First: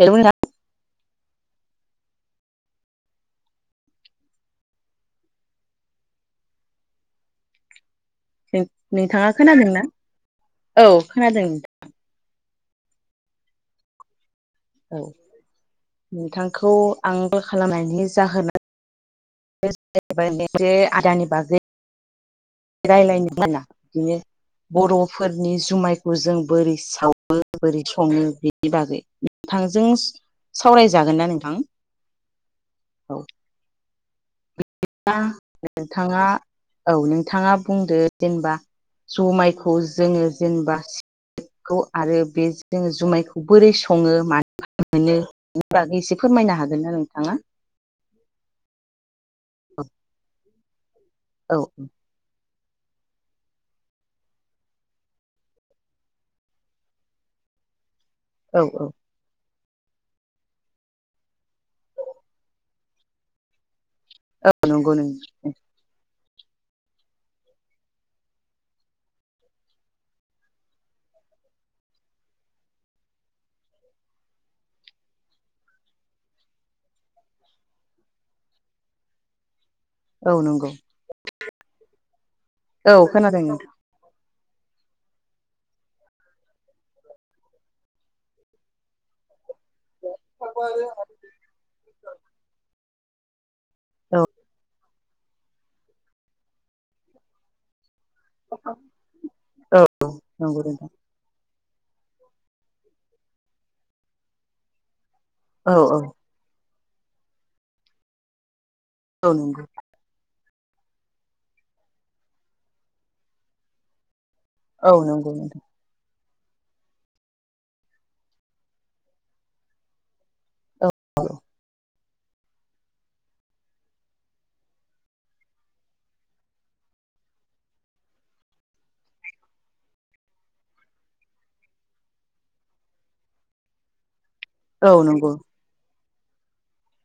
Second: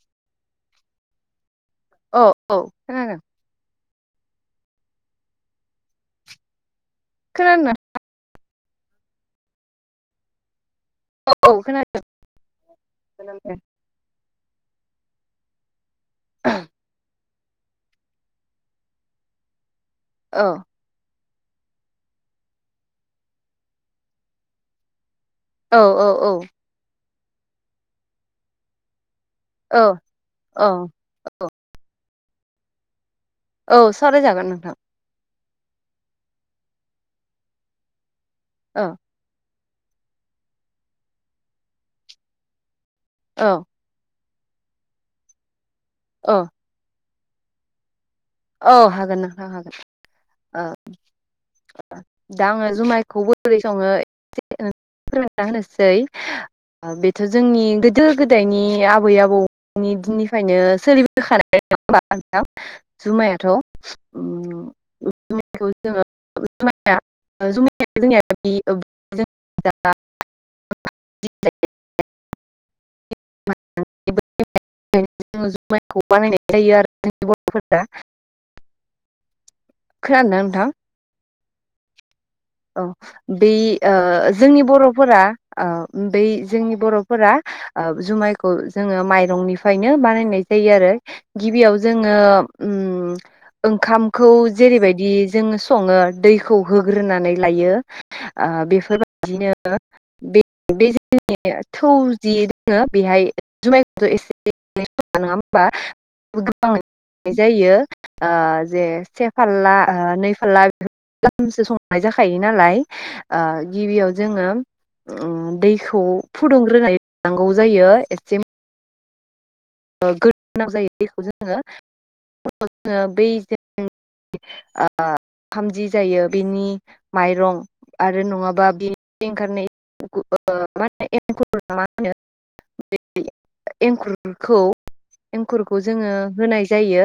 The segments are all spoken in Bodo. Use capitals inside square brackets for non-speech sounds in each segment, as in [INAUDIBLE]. ए बुंा औ औ खोनादों खनाा नोंथाङा खोनादोंना औ खोनादों नोंथां ज औ नोंथांखौ आंबो खालामनायनि जाहोना औ ज आदानि बागै रायलायनो [UNINTELLIGIBLE] बर'फोरनि औ जुमायखौ औ जों बोरै साव बोरै बोरै सावो बेनि बागै औ नोंथांजों सावरायजागोन ना नोंथां औ औ सावराय जागोन नोंथां दा नोंथाङा औ नोंथाङा बुंदो जेनेबा ओं जुमायखौ जोङो जेनेबा आरो बे जो जुमायखौ औ बोरै सङो मानिफाय मोनो बेनि बागै एसे औ फोरमायनो हागोन ना नोंथाङा औ हागोन नोंथां हागोन औ ओ दा आङो जुमायखौ बोरै सङो एसे फोरमायना होनोसै ओ बेथ' जोंनि गो गोदो औ गोदायनि आबै आबौनि दिननिफ्रायनो सोलिबोखानाय [UNINTELLIGIBLE] जुमायाथ' औ नंगौ नों [UNINTELLIGIBLE] जोंनिया [UNINTELLIGIBLE] जुमायखौ बानायनाय जायो [UNINTELLIGIBLE] खोनादों औ ना नंगौ नोंथां औ खोनादों बै नोंथां ओ जोंनि बर'फोरा बै जोंनि बर'फोरा ओ जुमायखौ जोङो माइरंनि फयनो बानायनाय जायो आरो गिबियाव जोङो उम औ ओंखामखौ जेरैबायदि जोङो सङो दैखौ होग्रोनानै लायो ओ बेफोरबायदिनो औ बे नंगौ नोंथां [UNINTELLIGIBLE] [UNINTELLIGIBLE] औ औ [UNINTELLIGIBLE] जायो ओ जे से औ नंगौ फारला नै फारला [UNINTELLIGIBLE] खायो नालाय ओ गिबियाव जोङो औ नंगौ उम नोंथां दैखौ फुदुंग्रोनाय नांगौ जायो एसे [UNINTELLIGIBLE] ओ ओंखाम जि जायो बिनि माइरं आरो नङाबा बे ओंखारनाय [UNINTELLIGIBLE] [UNINTELLIGIBLE] एंखुर खौ औ नंगौ एंखुरखौ जोङो होनाय जायो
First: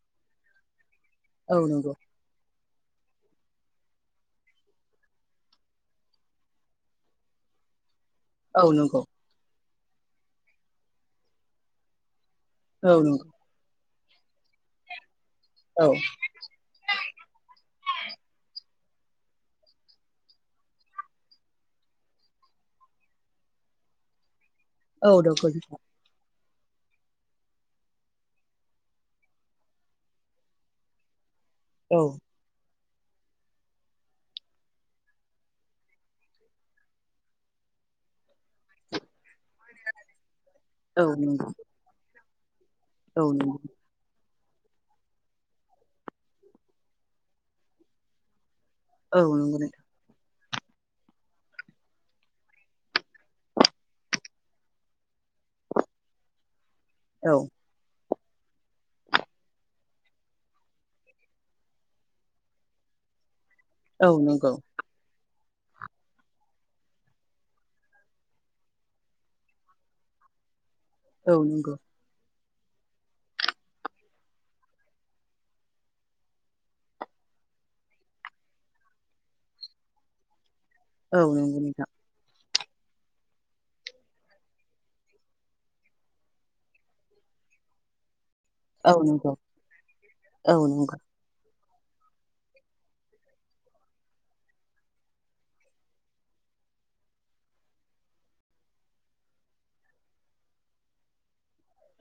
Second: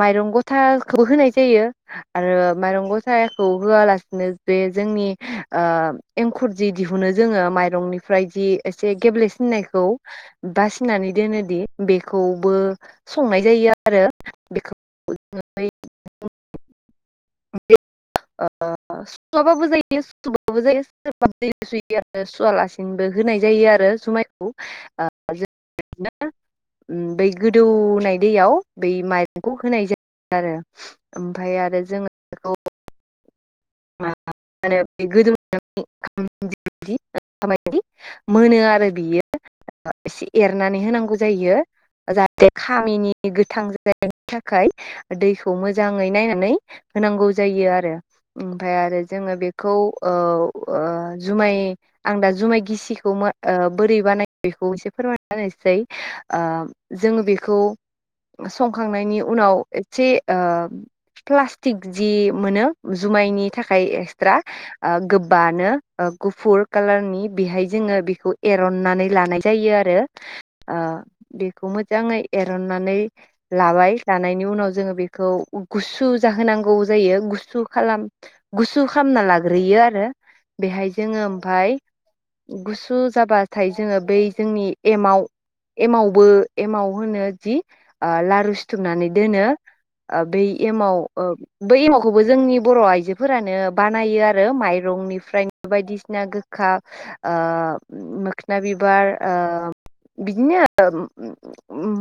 माइरं गथाखौबो होनाय औ जायो नंगौ आरो माइरं गथाखौ होआलासिनो बे जोंनि ओ एंखुर जि दिहुनो जोङो माइरंनि ओमफ्रायदि औ एसे नंगौ गेब्लेसिननायखौ बासिनानै दोनो दि बेखौबो औ नंगौ संनाय जायो आरो औ [UNINTELLIGIBLE] [UNINTELLIGIBLE] सुवाबाबो जायो सुबाबो जायो [UNINTELLIGIBLE] सुवालासिनोबो होनाय जायो आरो जुमाय [UNINTELLIGIBLE] औ नंगौ नोंथां बै गोदौनाय दैयाव बै माइरंखौ होनाय जायो आरो ओमफाय आरो आरो औ जोङो बेखौ [UNINTELLIGIBLE] मोनो आरो बियो एसे एरनानै औ नंगौ औ होनांगौ नंगौ जायो जाहाथे खामिनि औ गोथां जायिनि थाखाय दैखौ मोजाङै नायनानै होनांगौ जायो आरो ओमफ्राय आरो जोङो नंगौ बेखौ नोंथां ओ ओ जुमाय आं दा जुमाय गिसिखौ ओ बोरै बानायो बेखौ एसे फोरमायनोसै जोङो औ बेखौ संखांनायनि उनाव एसे ओ प्लास्टिक जि मोनो जुमायनि थाखाय औ एक्सट्रा नंगौ ओ गोबानो गुफुर कालारनि बेहाय जोङो बेखौ एरननानै लानाय जायो आरो ओ औ बेखौ नंगौ मोजाङै एरननानै लाबाय लानायनि उनाव जोङो बेखौ गुसु जाहोनांगौ जायो गुसु खालाम गुसु खालामना लाग्रोयो आरो बेहाय औ जोङो नंगौ ओमफ्राय नोंथां गुसु जाबाथाय जोङो बै जोंनि एमाव एमावबो एमाव होनो जि ओ लारु औ सिथुमनानै नंगौ दोनो ब औ नंगौ एमाव बै एमावखौबो जोंनि बर' आइजोफोरानो बानायो आरो माइरंनिफ्रायनो बायदिसिना गोखा मोखना बिबार बिदिनो आरो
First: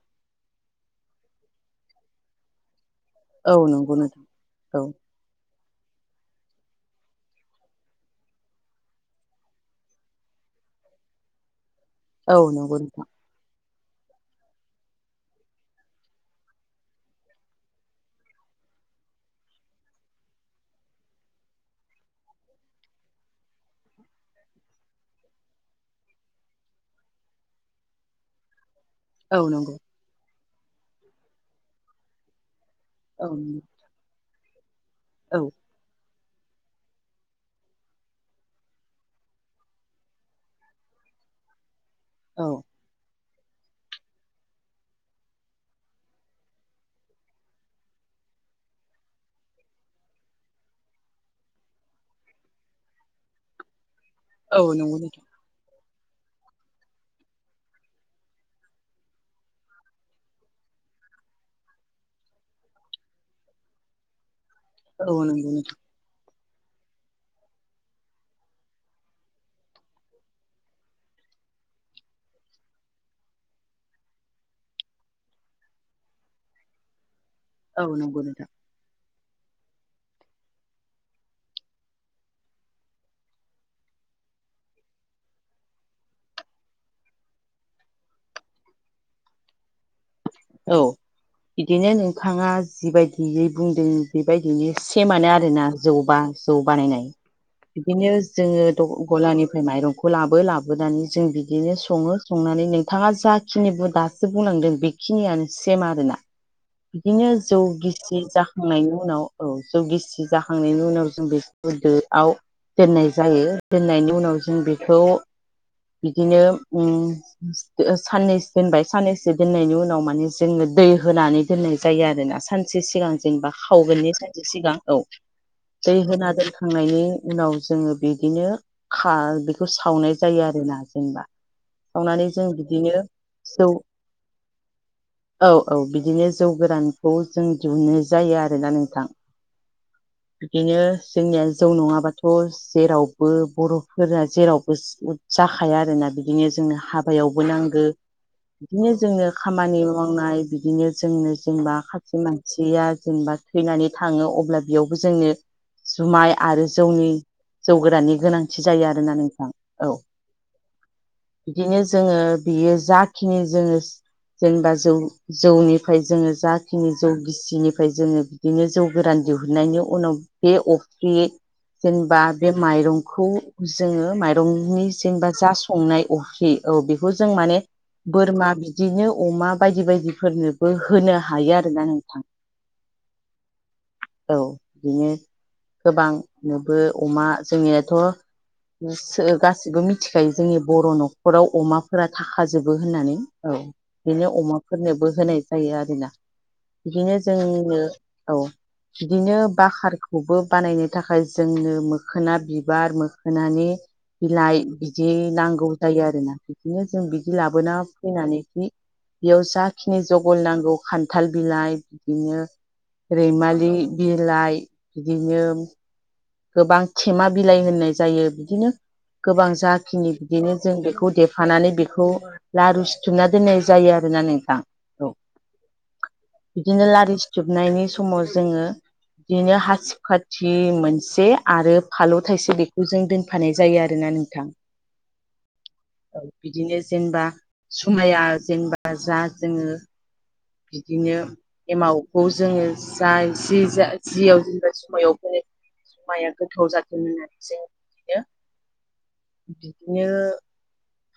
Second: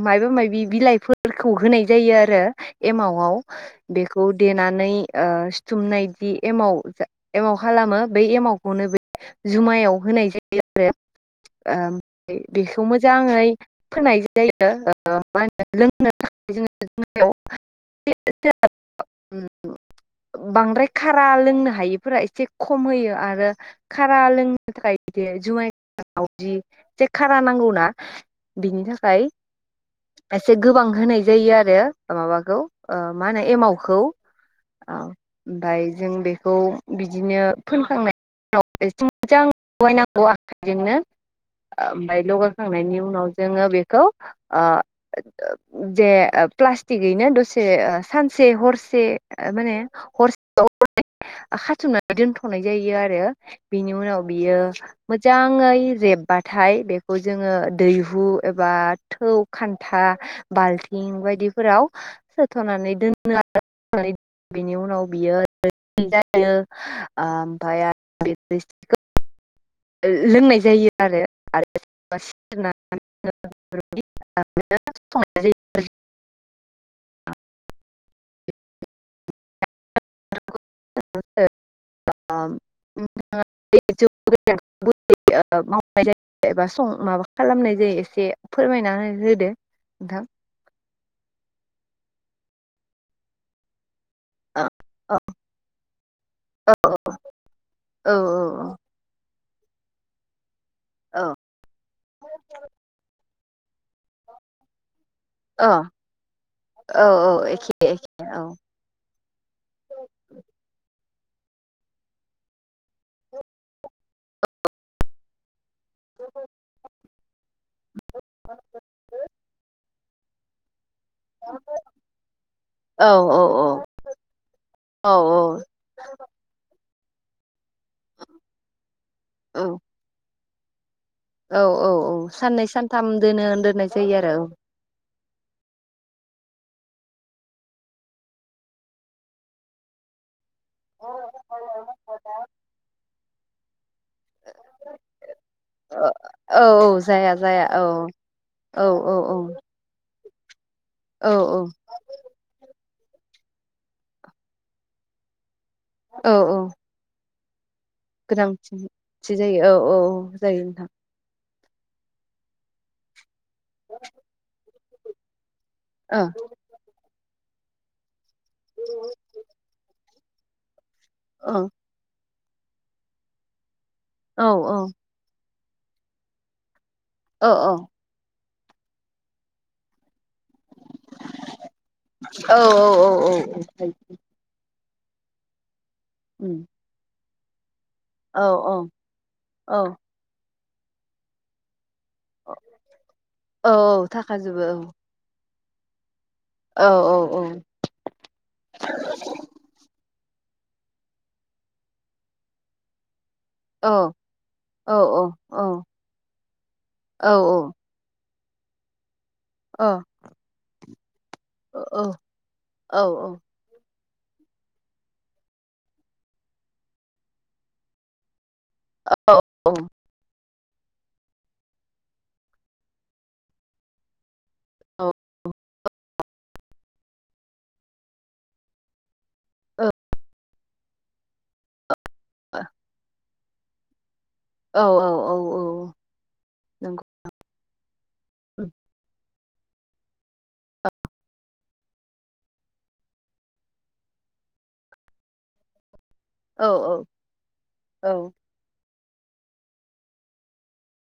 मायाबा माबि बिलाइफोरखौ होनाय जायो आरो एमावआव औ नंगौ नोंथां बेखौ औ देनानै सिुथुमनायदि एमाव जा एमाव खालामो बै एमावखौनो बे जुमायाव होनाय जायो आरो औ ओ नंगौ बेखौ नोंथां मोजाङै फोनाय जायो मा होनो लोंनो थाखाय [UNINTELLIGIBLE] बांद्राय खारा लोंनो हायिफोरा एसे खम होयो आरो खारा लोंनो थाखाय बिदि जुमायदि जे खारा नांगौना बिनि थाखाय औ नंगौ औ नंगौ एसे गोबां होनाय जायो आरो माबाखौ आ मा होनो एमावखौ ओमफाय जों बेखौ बिदिनो फोनखांनाय एसे मोजां लगायनांगौ आखाइजोंनो ओमफ्राय औ लगायखांनायनि उनाव जोङो बेखौ ओ जे प्लास्टिकैनो दसे सानसे हरसे माने हरसे बा हरनै खाथुमनानै दोनथनाय जायो आरो बिनि उनाव बियो औ नंगौ नोंथां मोजाङै जेब बाथाय बेखौ जोङो दैहु एबा थौ खान्था बाल्थिं बायदिफोराव सोथनानै दोनो आरो बेनि उनाव औ बियो नंगौ नोंथां जायो ओमफ्राय आरो बिनि रोसिखौ लोंनाय जायो आरो [UNINTELLIGIBLE] [UNINTELLIGIBLE] औ नंगौ नोंथां [UNINTELLIGIBLE] [UNINTELLIGIBLE] मावनाय जायो एबा सं माबा खालामनाय जायो एसे फोरमायना होदो नोंथां औ बिदिनो नोंथाङा जिबायदियै बुंदों औ बेबायदिनो औ सेमानो आरोना जौबा जौ बानायनाय बिदिनो औ जोङो गलानिफ्राय माइरंखौ लाबो लाबोनानै जों औ बिदिनो सङो संनानै नोंथाङा जा खिनिखौ दासो बुंलांदों बेखिनियानो सेम औ आरोना औ बिदिनो औ जौ एखे गिसि औ जाखांनायनि उनाव औ जौ गिसि जाखांनायनि उनाव जों बेखौ दोआव दोननाय जायो दोननायनि उनाव जों बेखौ बिदिनो साननैसो दोनबाय साननैसो दोननायनि उनाव माने जोङो दै होनानै दोननाय जायो आरोना सानसे औ सिगां औ जेनेबा खावगोननि सानसे सिगां औ दै होना दोनखांनायनि उनाव जोङो बिदिनो खा बेखौ औ सावनाय जायो आरोना जेनेबा औ औ औ सावनानै जों साननै बिदिनो सानथाम दोनो जौ दोननाय जायो आरो औ औ औ बिदिनो जौ गोरानखौ जों दिहुनाय जायो आरोना नोंथां बिदिनो जोंनिया जौ नङाबाथ जेरावबो बर' फोरा जेरावबो जाखाया औ आरोना बिदिनो औ जोंनो औ जाया हाबायावबो जाया औ नांगो औ बिदिनो औ जोंनो खामानि मावनाय बिदिनो औ जोंनो जेनबा सासे मानसिया जेनेबा थैनानै थाङो अब्ला बेयावबो जोंनो औ जुमाय आरो औ जौनि जौ गोराननि गोनांथि जायो आरोना नोंथां औ बिदिनो जोङो बियो जाखिनि जोङो जेनेबा जौ जौनि फ्राय औ जोङो जाखिनि जौ गिसिनिफ्राय जोङो बिदिनो जौ गोरान दिहुननायनि उनाव बे अफ्रि ओं जेनेबा बे माइरंखौ जोङो औ औ माइरंनि जेनेबा जा संनाय अफ्रि औ बेखौ जों औ माने बोरमा बिदिनो अमा बायदि बायदिफोरनोबो होनो हायो आरोना नोंथां औ औ औ औ औ औ बिदिनो गोबां नोबो अमा औ जोंनियाथ' औ गासिबो औ मिथिखायो जोंनि बर' न'खराव अमा फोरा थाखाजोबो होननानै औ बिनो अमाफोरनोबो होनाय जायो आरोना औ बिदिनो औ औ जोंनिनो औ बिदिनो बाखारखौबो बानायनो थाखाय जोंनो मोखोना बिबार मोखोनानि औ बिलाइ औ बिदि नांगौ औ जायो आरोना बिदिनो जों औ बिदि लाबोना फैनानै जि बेयाव औ जाखिनि जगल नांगौ खान्थाल बिलाइ औ औ औ बिदिनो रैमालि बिलाइ बिदिनो गोबां खेमा बिलाइ होननाय जायो बिदिनो गोबां जा खिनि बिदिनो जों बेखौ देफानानै बेखौ लारु सिथुमना दोननाय जायो आरोना नोंथां औ बिदिनो लारि सिथोबनायनि समाव जोङो बिदिनो हासिबखाथि मोनसे आरो फालौ थाइसे बेखौ जों दोन होफानाय जायो आरोना नोंथां औ औ औ औ औ बिदिनो नंगौ जेनेबा जुमाया जेनेबा जा जोङो बिदिनो एमावखौ जोङो जा एसे जियाव जेनेबा जुमायाव फोनो जुमायाव औ गोथाव जादों होननानै जों औ बिदिनो बिदिनो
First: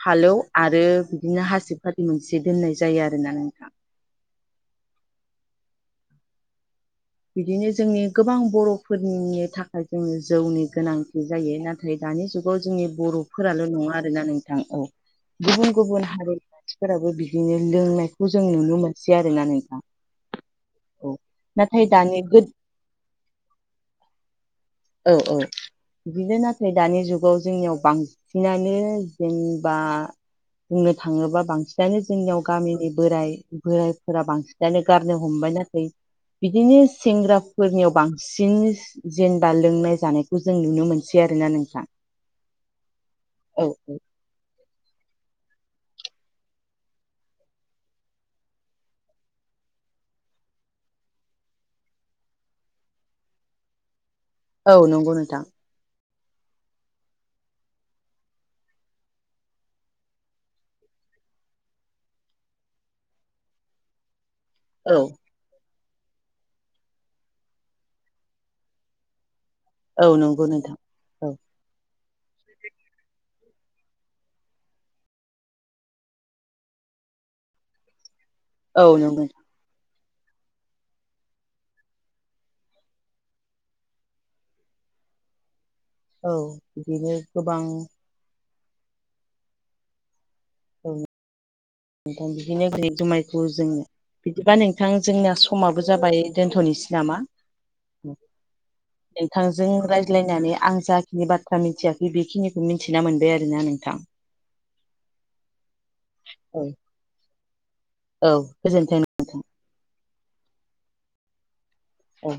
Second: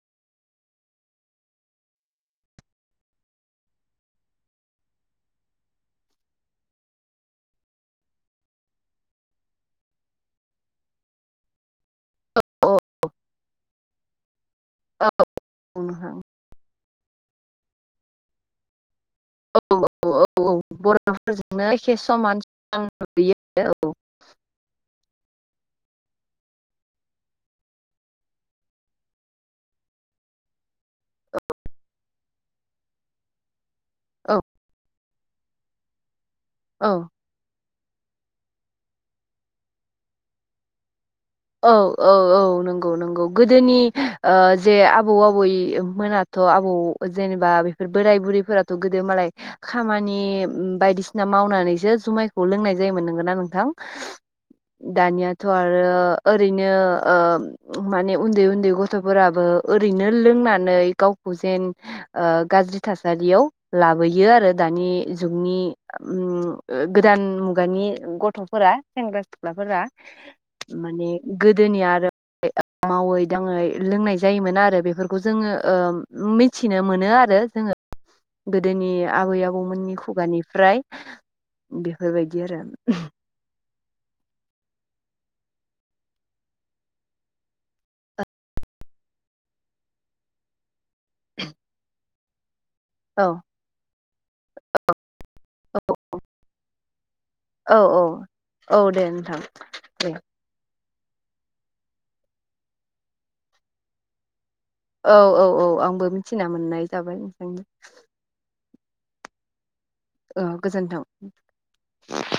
फालौ आरो बिदिनो हासिब खाथि मोनसे दोननाय जायो आरोना नोंथां बिदिनो जोंनि गोबां बर'फोरनिनि थाखाय जोङो जौनि गोनांथि जायो नाथाय नाथाय दानि जुगाव औ जोंनि बर'फोराल' नङा आरोना नोंथां औ गुबुन गुबुन नोंथां हारि मानसिफोराबो बिदिनो लोंनायखौ जों नुनो मोनसै आरोना औ नोंथां औ औ औ औ बर'फोरजोंनो नाथाय एखे दानि समान गो समान जों नुयो औ औ औ बिदिनो नाथाय दानि जुगाव जोंनियाव बांसिनानो जेनबा बुंनो थाङोबा बांसिनानो जोंनियाव गामिनि बोराय बोरायफोरा औ बांसिनानो गारनो हमबाय नाथाय बिदिनो औ सेंग्रा फोरनियाव बांसिन जेनबा लोंनाय जानायखौ जों नुनो मोन- सै आरोना औ नोंथां औ औ नंगौ नंगौ औ गोदोनि ओ जे आबौ आबै मोनाथ' आबौ जेनेबा बेफोर बोराय बुरैफोराथ' गोदो मालाय खामानि बायदिसिना मावनानैसो जुमायखौ लोंनाय जायोमोन नोंगोना नोंथां औ नंगौ नोंथां दानियाथ' आरो ओरैनो ओ माने उन्दै उन्दै गथ'फोराबो ओरैनो लोंनानै गावखौ जेन ओ गाज्रि थासारियाव लाबोयो आरो दानि औ जुगनि उम ओ गोदान मुगानि गथ'फोरा सेंग्रा- सिख्लाफोरा औ नंगौ नोंथां माने औ गोदोनि आरो [UNINTELLIGIBLE] मावै दाङै लोंनाय जायोमोन आरो बेफोरखौ जोङो ओ‌ मिनथिनो मोनो आरो जोङो औ गोदोनि नंगौ आबै नोंथां। आबौ आबौमोननि खुगानिफ्राय बेफोरबायदि आरो औ बिदिनो गोबां औ [INAUDIBLE] नोंथां बिदिनो बोरै औ जुमाइखौ जोङो बिदिबा नोंथां जोंना समाबो जाबाय दोनथ'निसै नामा औ औ औ दे नोंथां नोंथांजों राय दे ज्लायनानै आं जाखिनि बाथ्रा मिनथियाखै बेखिनिखौ मिनथिना मोनबाय आरोना नोंथां औ औ औ आंबो मिथिना औ मोननाय जाबाय नोंथांनो औ गोजोनथों ओ गोजोन्थों औ